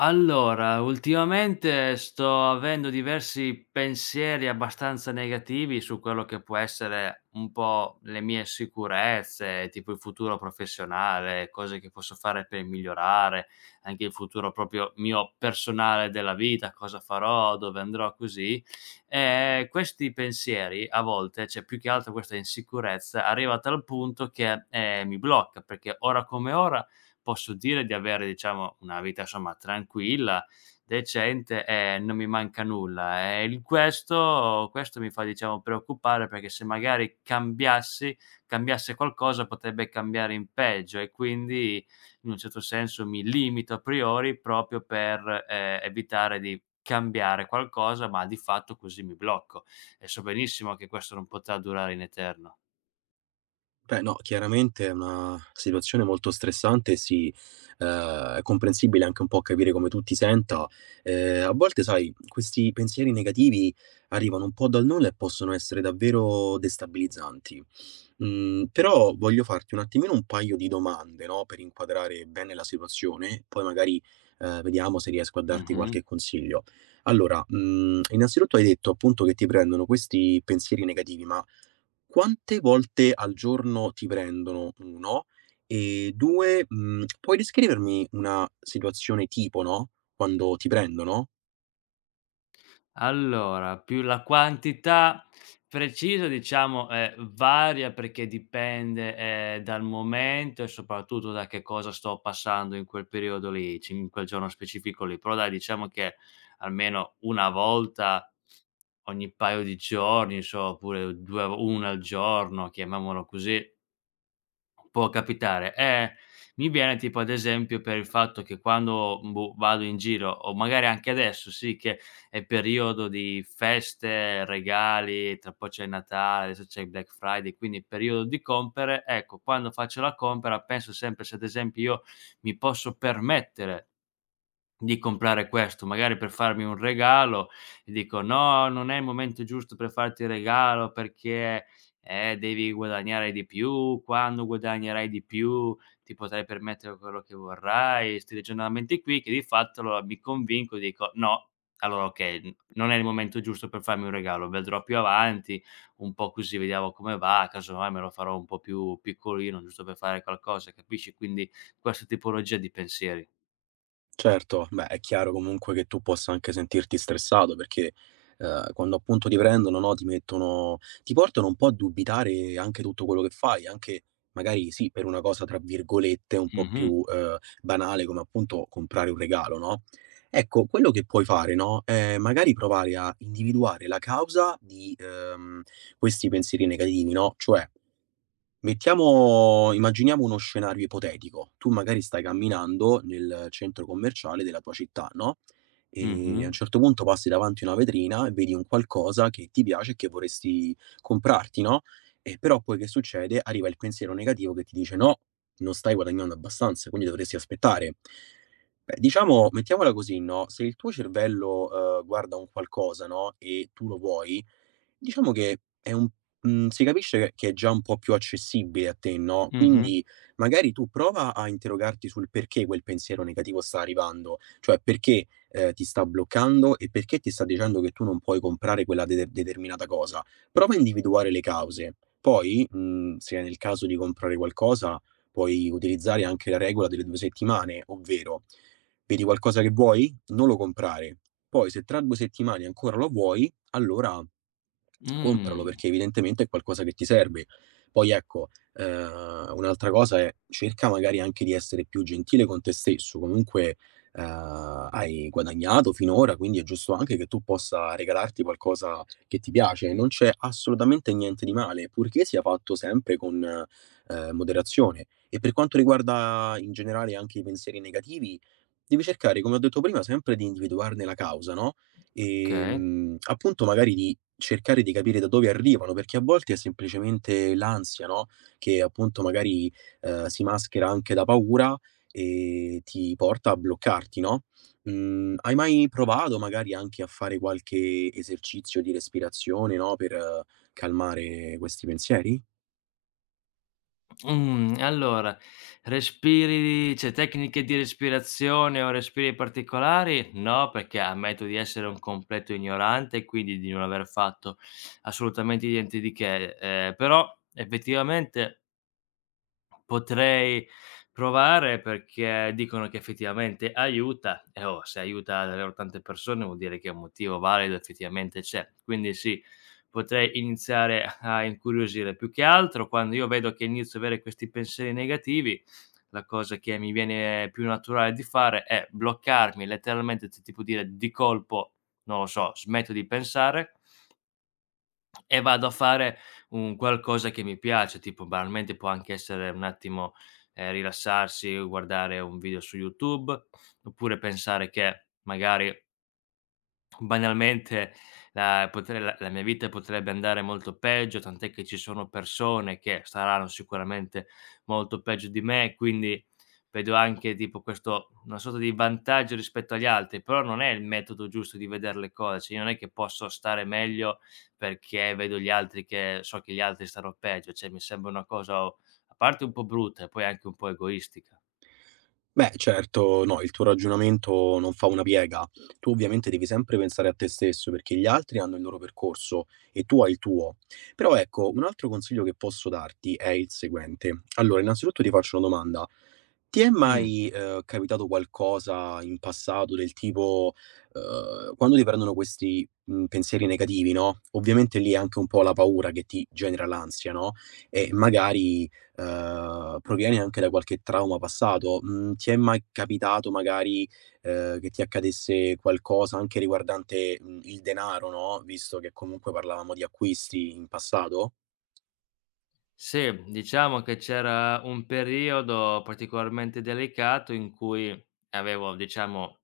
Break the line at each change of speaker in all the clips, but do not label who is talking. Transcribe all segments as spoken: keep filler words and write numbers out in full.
Allora, ultimamente sto avendo diversi pensieri abbastanza negativi su quello che può essere un po' le mie sicurezze, tipo il futuro professionale, cose che posso fare per migliorare, anche il futuro proprio mio personale della vita, cosa farò, dove andrò, così. E questi pensieri a volte, cioè più che altro questa insicurezza, arriva a tal punto che eh, mi blocca, perché ora come ora posso dire di avere, diciamo, una vita insomma tranquilla, decente e non mi manca nulla. E il questo questo mi fa, diciamo, preoccupare perché se magari cambiassi cambiasse qualcosa potrebbe cambiare in peggio e quindi in un certo senso mi limito a priori proprio per, ehm, evitare di cambiare qualcosa, ma di fatto così mi blocco e so benissimo che questo non potrà durare in eterno.
Beh, no, chiaramente è una situazione molto stressante e sì, ehm, è comprensibile anche un po' capire come tu ti senta. Ehm, a volte sai, questi pensieri negativi arrivano un po' dal nulla e possono essere davvero destabilizzanti. Mhmm, però voglio farti un attimino un paio di domande, no, per inquadrare bene la situazione, poi magari, ehm, vediamo se riesco a darti
Mh-mh.
qualche consiglio. Allora, mhmm, innanzitutto hai detto appunto che ti prendono questi pensieri negativi, ma quante volte al giorno ti prendono? uno e due, mhmm, puoi descrivermi una situazione tipo, no, quando ti prendono?
Allora, più la quantità precisa diciamo, ehm, varia perché dipende, ehm, dal momento e soprattutto da che cosa sto passando in quel periodo lì, ci in quel giorno specifico lì. Però dai, diciamo che almeno una volta ogni paio di giorni, so, oppure due una al giorno, chiamiamolo così. Può capitare. Eh, mi viene tipo ad esempio per il fatto che quando, boh, vado in giro o magari anche adesso sì che è periodo di feste, regali, tra poco c'è il Natale, adesso c'è il Black Friday, quindi periodo di compere, ecco, quando faccio la compera penso sempre se ad esempio io mi posso permettere di comprare questo, magari per farmi un regalo e dico: "No, non è il momento giusto per farti il regalo perché, eh, devi guadagnare di più, quando guadagnerai di più ti potrai permettere quello che vorrai". 'Sti ragionamenti qui che di fatto allora mi convinco e dico: "No, allora okay, n non è il momento giusto per farmi un regalo, vedrò più avanti, un po' così vediamo come va, casomai me lo farò un po' più piccolino giusto per fare qualcosa", capisci? Quindi questa tipologia di pensieri.
Certo, beh, è chiaro comunque che tu possa anche sentirti stressato perché, ehm, quando appunto ti prendono, no, ti mettono ti portano un po' a dubitare anche tutto quello che fai, anche magari sì, per una cosa tra virgolette un po'
Mh-mh.
più, ehm, banale come appunto comprare un regalo, no. Ecco, quello che puoi fare, no, è magari provare a individuare la causa di, ehm, questi pensieri negativi, no, cioè mettiamo immaginiamo uno scenario ipotetico. Tu magari stai camminando nel centro commerciale della tua città, no, ehm, a
Mh-mh,
un certo punto passi davanti a una vetrina e vedi un qualcosa che ti piace e che vorresti comprarti, no, e però poi che succede? Arriva il pensiero negativo che ti dice: "No, non stai guadagnando abbastanza, quindi dovresti aspettare". Beh, diciamo mettiamola così, no, se il tuo cervello, uhm, guarda un qualcosa, no, e tu lo vuoi, diciamo che è un Mhmm, si capisce che che è già un po' più accessibile a te, no,
mh-mh,
quindi magari tu prova a interrogarti sul perché quel pensiero negativo sta arrivando, cioè perché, ehm, ti sta bloccando e perché ti sta dicendo che tu non puoi comprare quella de determinata cosa. Prova a individuare le cause. Poi, mhmm, se è nel caso di comprare qualcosa, puoi utilizzare anche la regola delle due settimane, ovvero: vedi qualcosa che vuoi? Non lo comprare. Poi se tra due settimane ancora lo vuoi, allora compralo
mh,
perché evidentemente è qualcosa che ti serve. Poi ecco, ehm, un'altra cosa è cerca magari anche di essere più gentile con te stesso. Comunque, ehm, hai guadagnato finora, quindi è giusto anche che tu possa regalarti qualcosa che ti piace. Non c'è assolutamente niente di male, purché sia fatto sempre con, ehm, moderazione. E per quanto riguarda in generale anche i pensieri negativi, devi cercare, come ho detto prima, sempre di individuarne la causa, no.
okay.
Ehm, appunto magari di cercare di capire da dove arrivano, perché a volte è semplicemente l'ansia, no, che appunto magari, ehm, si maschera anche da paura e ti porta a bloccarti, no? Mhmm, hai mai provato magari anche a fare qualche esercizio di respirazione, no, per eh, calmare questi pensieri?
Mhmm, allora respiri cioè tecniche di respirazione o respiri particolari? No, perché ammetto di essere un completo ignorante e quindi di non aver fatto assolutamente niente di che, ehm, però effettivamente potrei provare perché dicono che effettivamente aiuta e, oh, se aiuta davvero tante persone vuol dire che un motivo valido effettivamente c'è. Quindi sì, potrei iniziare a incuriosire. Più che altro quando io vedo che inizio ad avere questi pensieri negativi, la cosa che mi viene più naturale di fare è bloccarmi letteralmente, t tipo dire di colpo, non lo so, smetto di pensare e vado a fare un qualcosa che mi piace, tipo banalmente può anche essere un attimo, ehm, rilassarsi, guardare un video su YouTube, oppure pensare che magari banalmente la potre la la mia vita potrebbe andare molto peggio, tant'è che ci sono persone che staranno sicuramente molto peggio di me, quindi vedo anche tipo questo una sorta di vantaggio rispetto agli altri, però non è il metodo giusto di vedere le cose, cioè io non è che posso stare meglio perché vedo gli altri che so che gli altri stanno peggio, cioè mi sembra una cosa o a parte un po' brutta e poi anche un po' egoistica.
Beh, certo, no, il tuo ragionamento non fa una piega. Tu ovviamente devi sempre pensare a te stesso perché gli altri hanno il loro percorso e tu hai il tuo. Però ecco, un altro consiglio che posso darti è il seguente. Allora, innanzitutto ti faccio una domanda. Ti è
Mh.
mai, ehm, capitato qualcosa in passato del tipo, ehm, quando ti prendono questi, mhmm, pensieri negativi, no, ovviamente lì è anche un po' la paura che ti genera l'ansia, no, e magari ehm, provieni anche da qualche trauma passato. Mhmm, ti è mai capitato magari, ehm, che ti accadesse qualcosa anche riguardante, mhmm, il denaro, no, visto che comunque parlavamo di acquisti in passato?
Sì, diciamo che c'era un periodo particolarmente delicato in cui avevo, diciamo,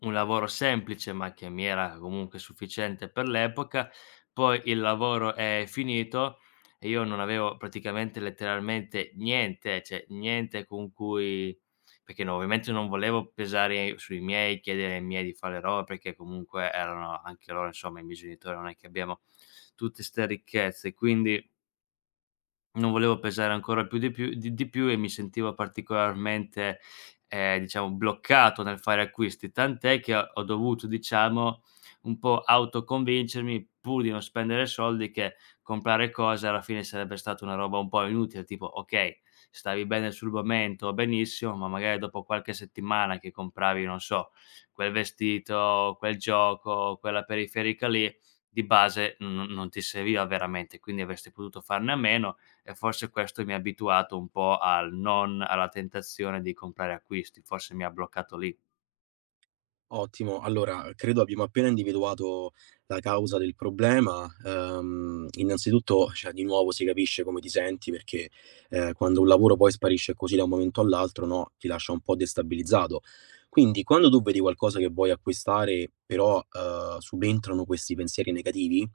un lavoro semplice, ma che mi era comunque sufficiente per l'epoca. Poi il lavoro è finito e io non avevo praticamente letteralmente niente, cioè niente con cui perché no, ovviamente non volevo pesare sui miei, chiedere ai miei di fare roba, perché comunque erano anche loro, insomma, i miei genitori, non è che abbiamo tutte ste ricchezze, quindi non volevo pesare ancora più di più di di più e mi sentivo particolarmente, ehm, diciamo bloccato nel fare acquisti, tant'è che ho ho dovuto, diciamo, un po' autoconvincermi, pur di non spendere soldi, che comprare cose alla fine sarebbe stata una roba un po' inutile, tipo: okay, stavi bene sul momento, benissimo, ma magari dopo qualche settimana che compravi, non so, quel vestito, quel gioco, quella periferica lì, di base non non non ti serviva veramente, quindi avresti potuto farne a meno e forse questo mi ha abituato un po' al non alla tentazione di comprare acquisti, forse mi ha bloccato lì.
Ottimo, allora credo abbiamo appena individuato la causa del problema. Ehm, innanzitutto, cioè, di nuovo si capisce come ti senti perché, ehm, quando un lavoro poi sparisce così da un momento all'altro, no, ti lascia un po' destabilizzato. Quindi quando tu vedi qualcosa che vuoi acquistare, però, ehm, subentrano questi pensieri negativi,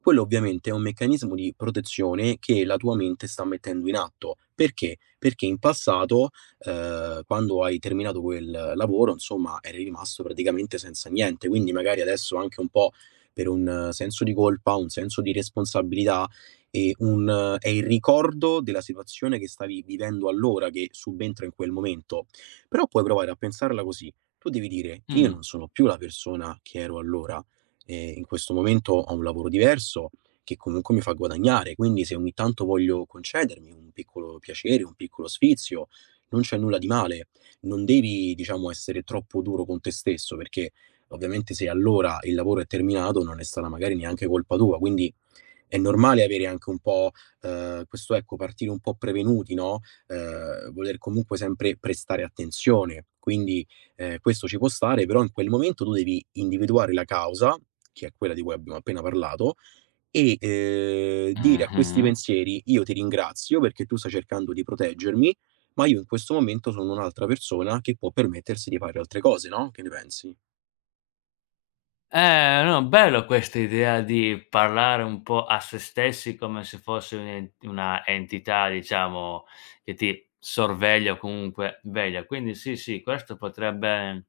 quello ovviamente è un meccanismo di protezione che la tua mente sta mettendo in atto. Perché? Perché in passato, ehm, quando hai terminato quel lavoro, insomma, eri rimasto praticamente senza niente. Quindi magari adesso anche un po' per un eh, senso di colpa, un senso di responsabilità e un eh, è il ricordo della situazione che stavi vivendo allora, che subentra in quel momento. Però puoi provare a pensarla così: tu devi dire: "Io
Mh.
non sono più la persona che ero allora, ehm, in questo momento ho un lavoro diverso che comunque mi fa guadagnare, quindi se ogni tanto voglio concedermi un piccolo piacere, un piccolo sfizio, non c'è nulla di male. Non devi, diciamo, essere troppo duro con te stesso, perché ovviamente se allora il lavoro è terminato non è stata magari neanche colpa tua, quindi è normale avere anche un po', ehm, questo ecco, partire un po' prevenuti, no, ehm, voler comunque sempre prestare attenzione. Quindi, ehm, questo ci può stare, però in quel momento tu devi individuare la causa, che è quella di cui abbiamo appena parlato, e eh, dire a questi
Mh-mh.
pensieri io ti ringrazio perché tu stai cercando di proteggermi, ma io in questo momento sono un'altra persona che può permettersi di fare altre cose, no? Che ne pensi?
Eh, no, bello questa idea di parlare un po' a se stessi come se fosse un'en una entità, diciamo, che ti sorveglia o comunque veglia. Quindi sì, sì, questo potrebbe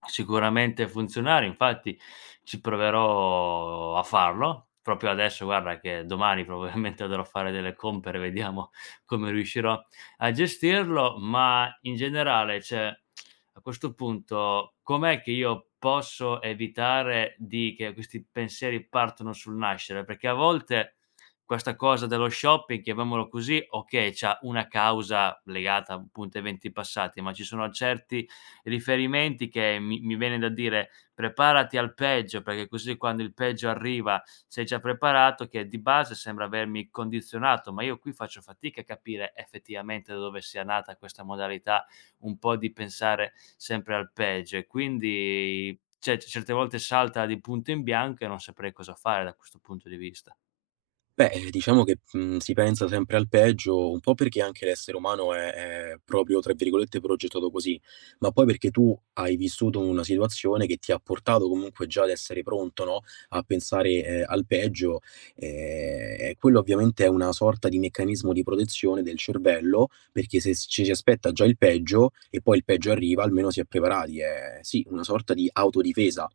sicuramente funzionare, infatti ci proverò a farlo. Proprio adesso guarda che domani probabilmente andrò a fare delle compere, vediamo come riuscirò a gestirlo, ma in generale, cioè a questo punto com'è che io posso evitare di che questi pensieri partono sul nascere? Perché a volte questa cosa dello shopping, chiamiamolo così, okay, c'ha una causa legata appunto a eventi passati, ma ci sono certi riferimenti che mi mi viene da dire: "Preparati al peggio, perché così quando il peggio arriva sei già preparato", che di base sembra avermi condizionato, ma io qui faccio fatica a capire effettivamente da dove sia nata questa modalità un po' di pensare sempre al peggio e quindi, cioè, certe volte salta di punto in bianco e non saprei cosa fare da questo punto di vista.
Beh, diciamo che, mhmm, si pensa sempre al peggio, un po' perché anche l'essere umano è è proprio, tra virgolette, "progettato" così, ma poi perché tu hai vissuto una situazione che ti ha portato comunque già ad essere pronto, no, a pensare, ehm, al peggio, ehm, e quello ovviamente è una sorta di meccanismo di protezione del cervello, perché se s ci si aspetta già il peggio e poi il peggio arriva, almeno si è preparati. È sì, una sorta di autodifesa.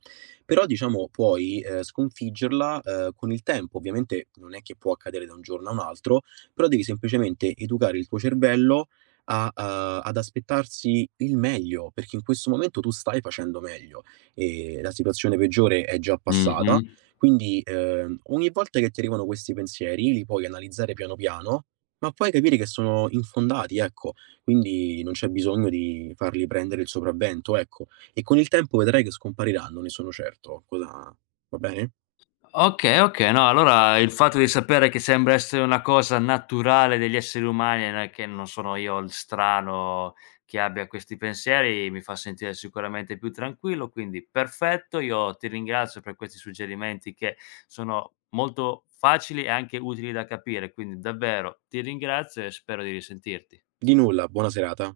Però diciamo puoi, ehm, sconfiggerla, ehm, con il tempo. Ovviamente non è che può accadere da un giorno a un altro, però devi semplicemente educare il tuo cervello a uhm, ad aspettarsi il meglio, perché in questo momento tu stai facendo meglio e la situazione peggiore è già
Mh-mh.
passata. Quindi, ehm, ogni volta che ti arrivano questi pensieri li puoi analizzare piano piano, ma puoi capire che sono infondati, ecco. Quindi non c'è bisogno di farli prendere il sopravvento, ecco. E con il tempo vedrai che scompariranno, ne sono certo. Cosa va bene?
Okay, okay. No, allora il fatto di sapere che sembra essere una cosa naturale degli esseri umani, e non è che non sono io il strano che abbia questi pensieri, mi fa sentire sicuramente più tranquillo, quindi perfetto. Io ti ringrazio per questi suggerimenti che sono molto facili e anche utili da capire, quindi davvero ti ringrazio e spero di risentirti.
Di nulla, buona serata.